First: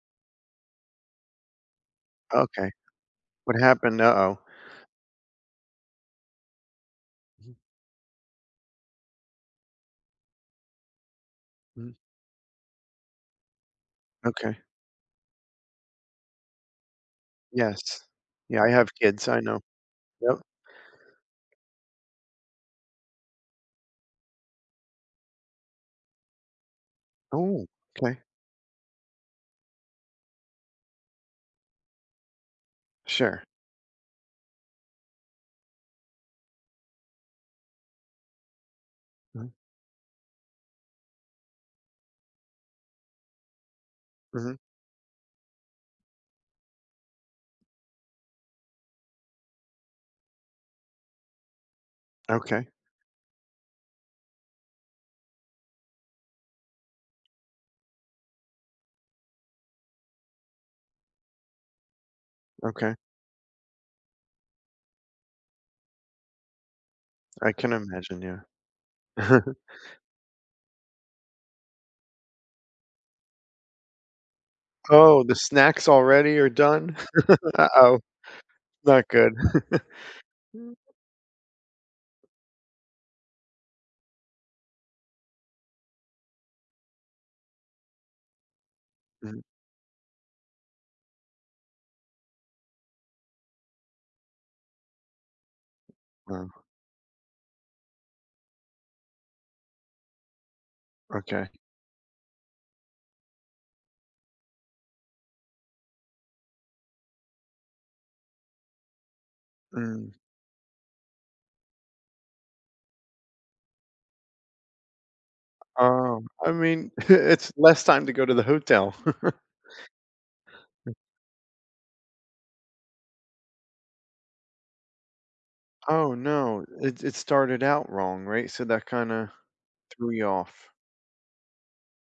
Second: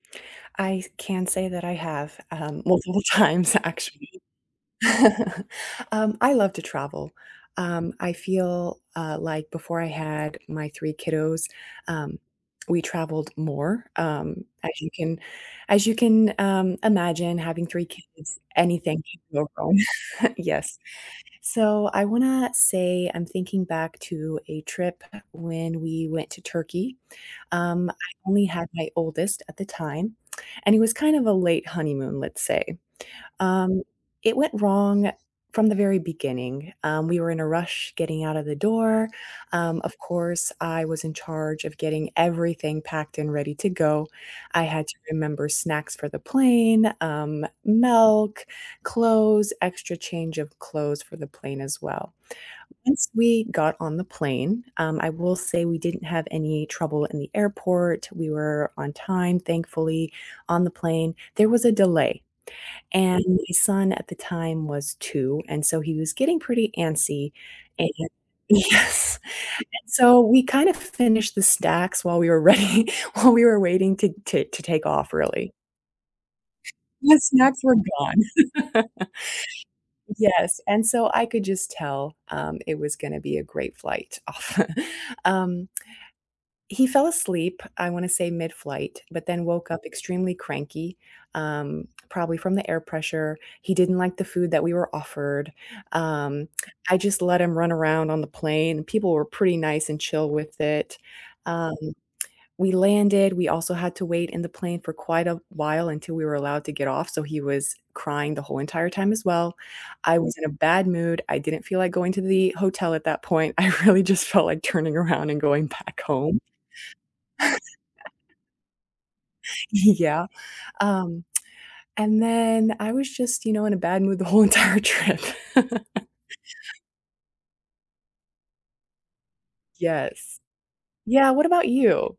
I can say that I have, um, Okay. multiple times What happened? actually. Uh-oh. Um, I love to travel. Um, I feel, uh, like before I had my 3 kiddos, Mm. um, we traveled more, um, Okay. as you can as you can, um, imagine having 3 Yes. kids, Yeah, I have anything can kids, I go know. wrong, Yep. yes. So I wanna say I'm thinking back to a trip when we went to Turkey, Oh, um, I 'kay. only had my oldest at the time, and it was kind of a late honeymoon, let's say. Sure. Um, it went wrong from the very beginning, um, we were in a rush getting out of the door, Mhm. um, of course, I was in charge of getting everything packed and ready to go, Mhm. I had to remember snacks for the plane, um, milk, clothes, extra change of clothes for the plane as well. Okay. Once we got on the plane, um, I will say we didn't have any trouble in the airport, we were on time, thankfully, on the plane, there was a delay Okay. and my son at the time was 2, and so he was getting pretty antsy, I can and imagine, yeah. yes, and so we kind of finished the stacks while we were ready while we were waiting to to to take off Oh, the really. snacks already are done? The snacks were Uh-oh, gone. not good. Yes, and so I could just tell, um, it was gonna be a great flight. Um he fell asleep, I wanna say midflight, but Mhm. then woke up extremely cranky, um, probably from the air pressure, he didn't like the food that we were offered, um, Oh. I just let him run around on the plane, and people were pretty nice and chill with it, Okay. um, we landed, we also had to wait in the plane for quite a while until we were allowed to get off, so he was crying the whole entire time as well, Mm. I was in a bad mood, I didn't feel like going to the hotel at that point, I really just felt like turning around and going back Um, home. I mean, it's less time to go to the hotel. Y yeah, um, and then I was just, you know, in a bad mood the whole entire trip. Oh, no. It it started out wrong, right, so that kinda threw you Yes. off. Yeah, what about you?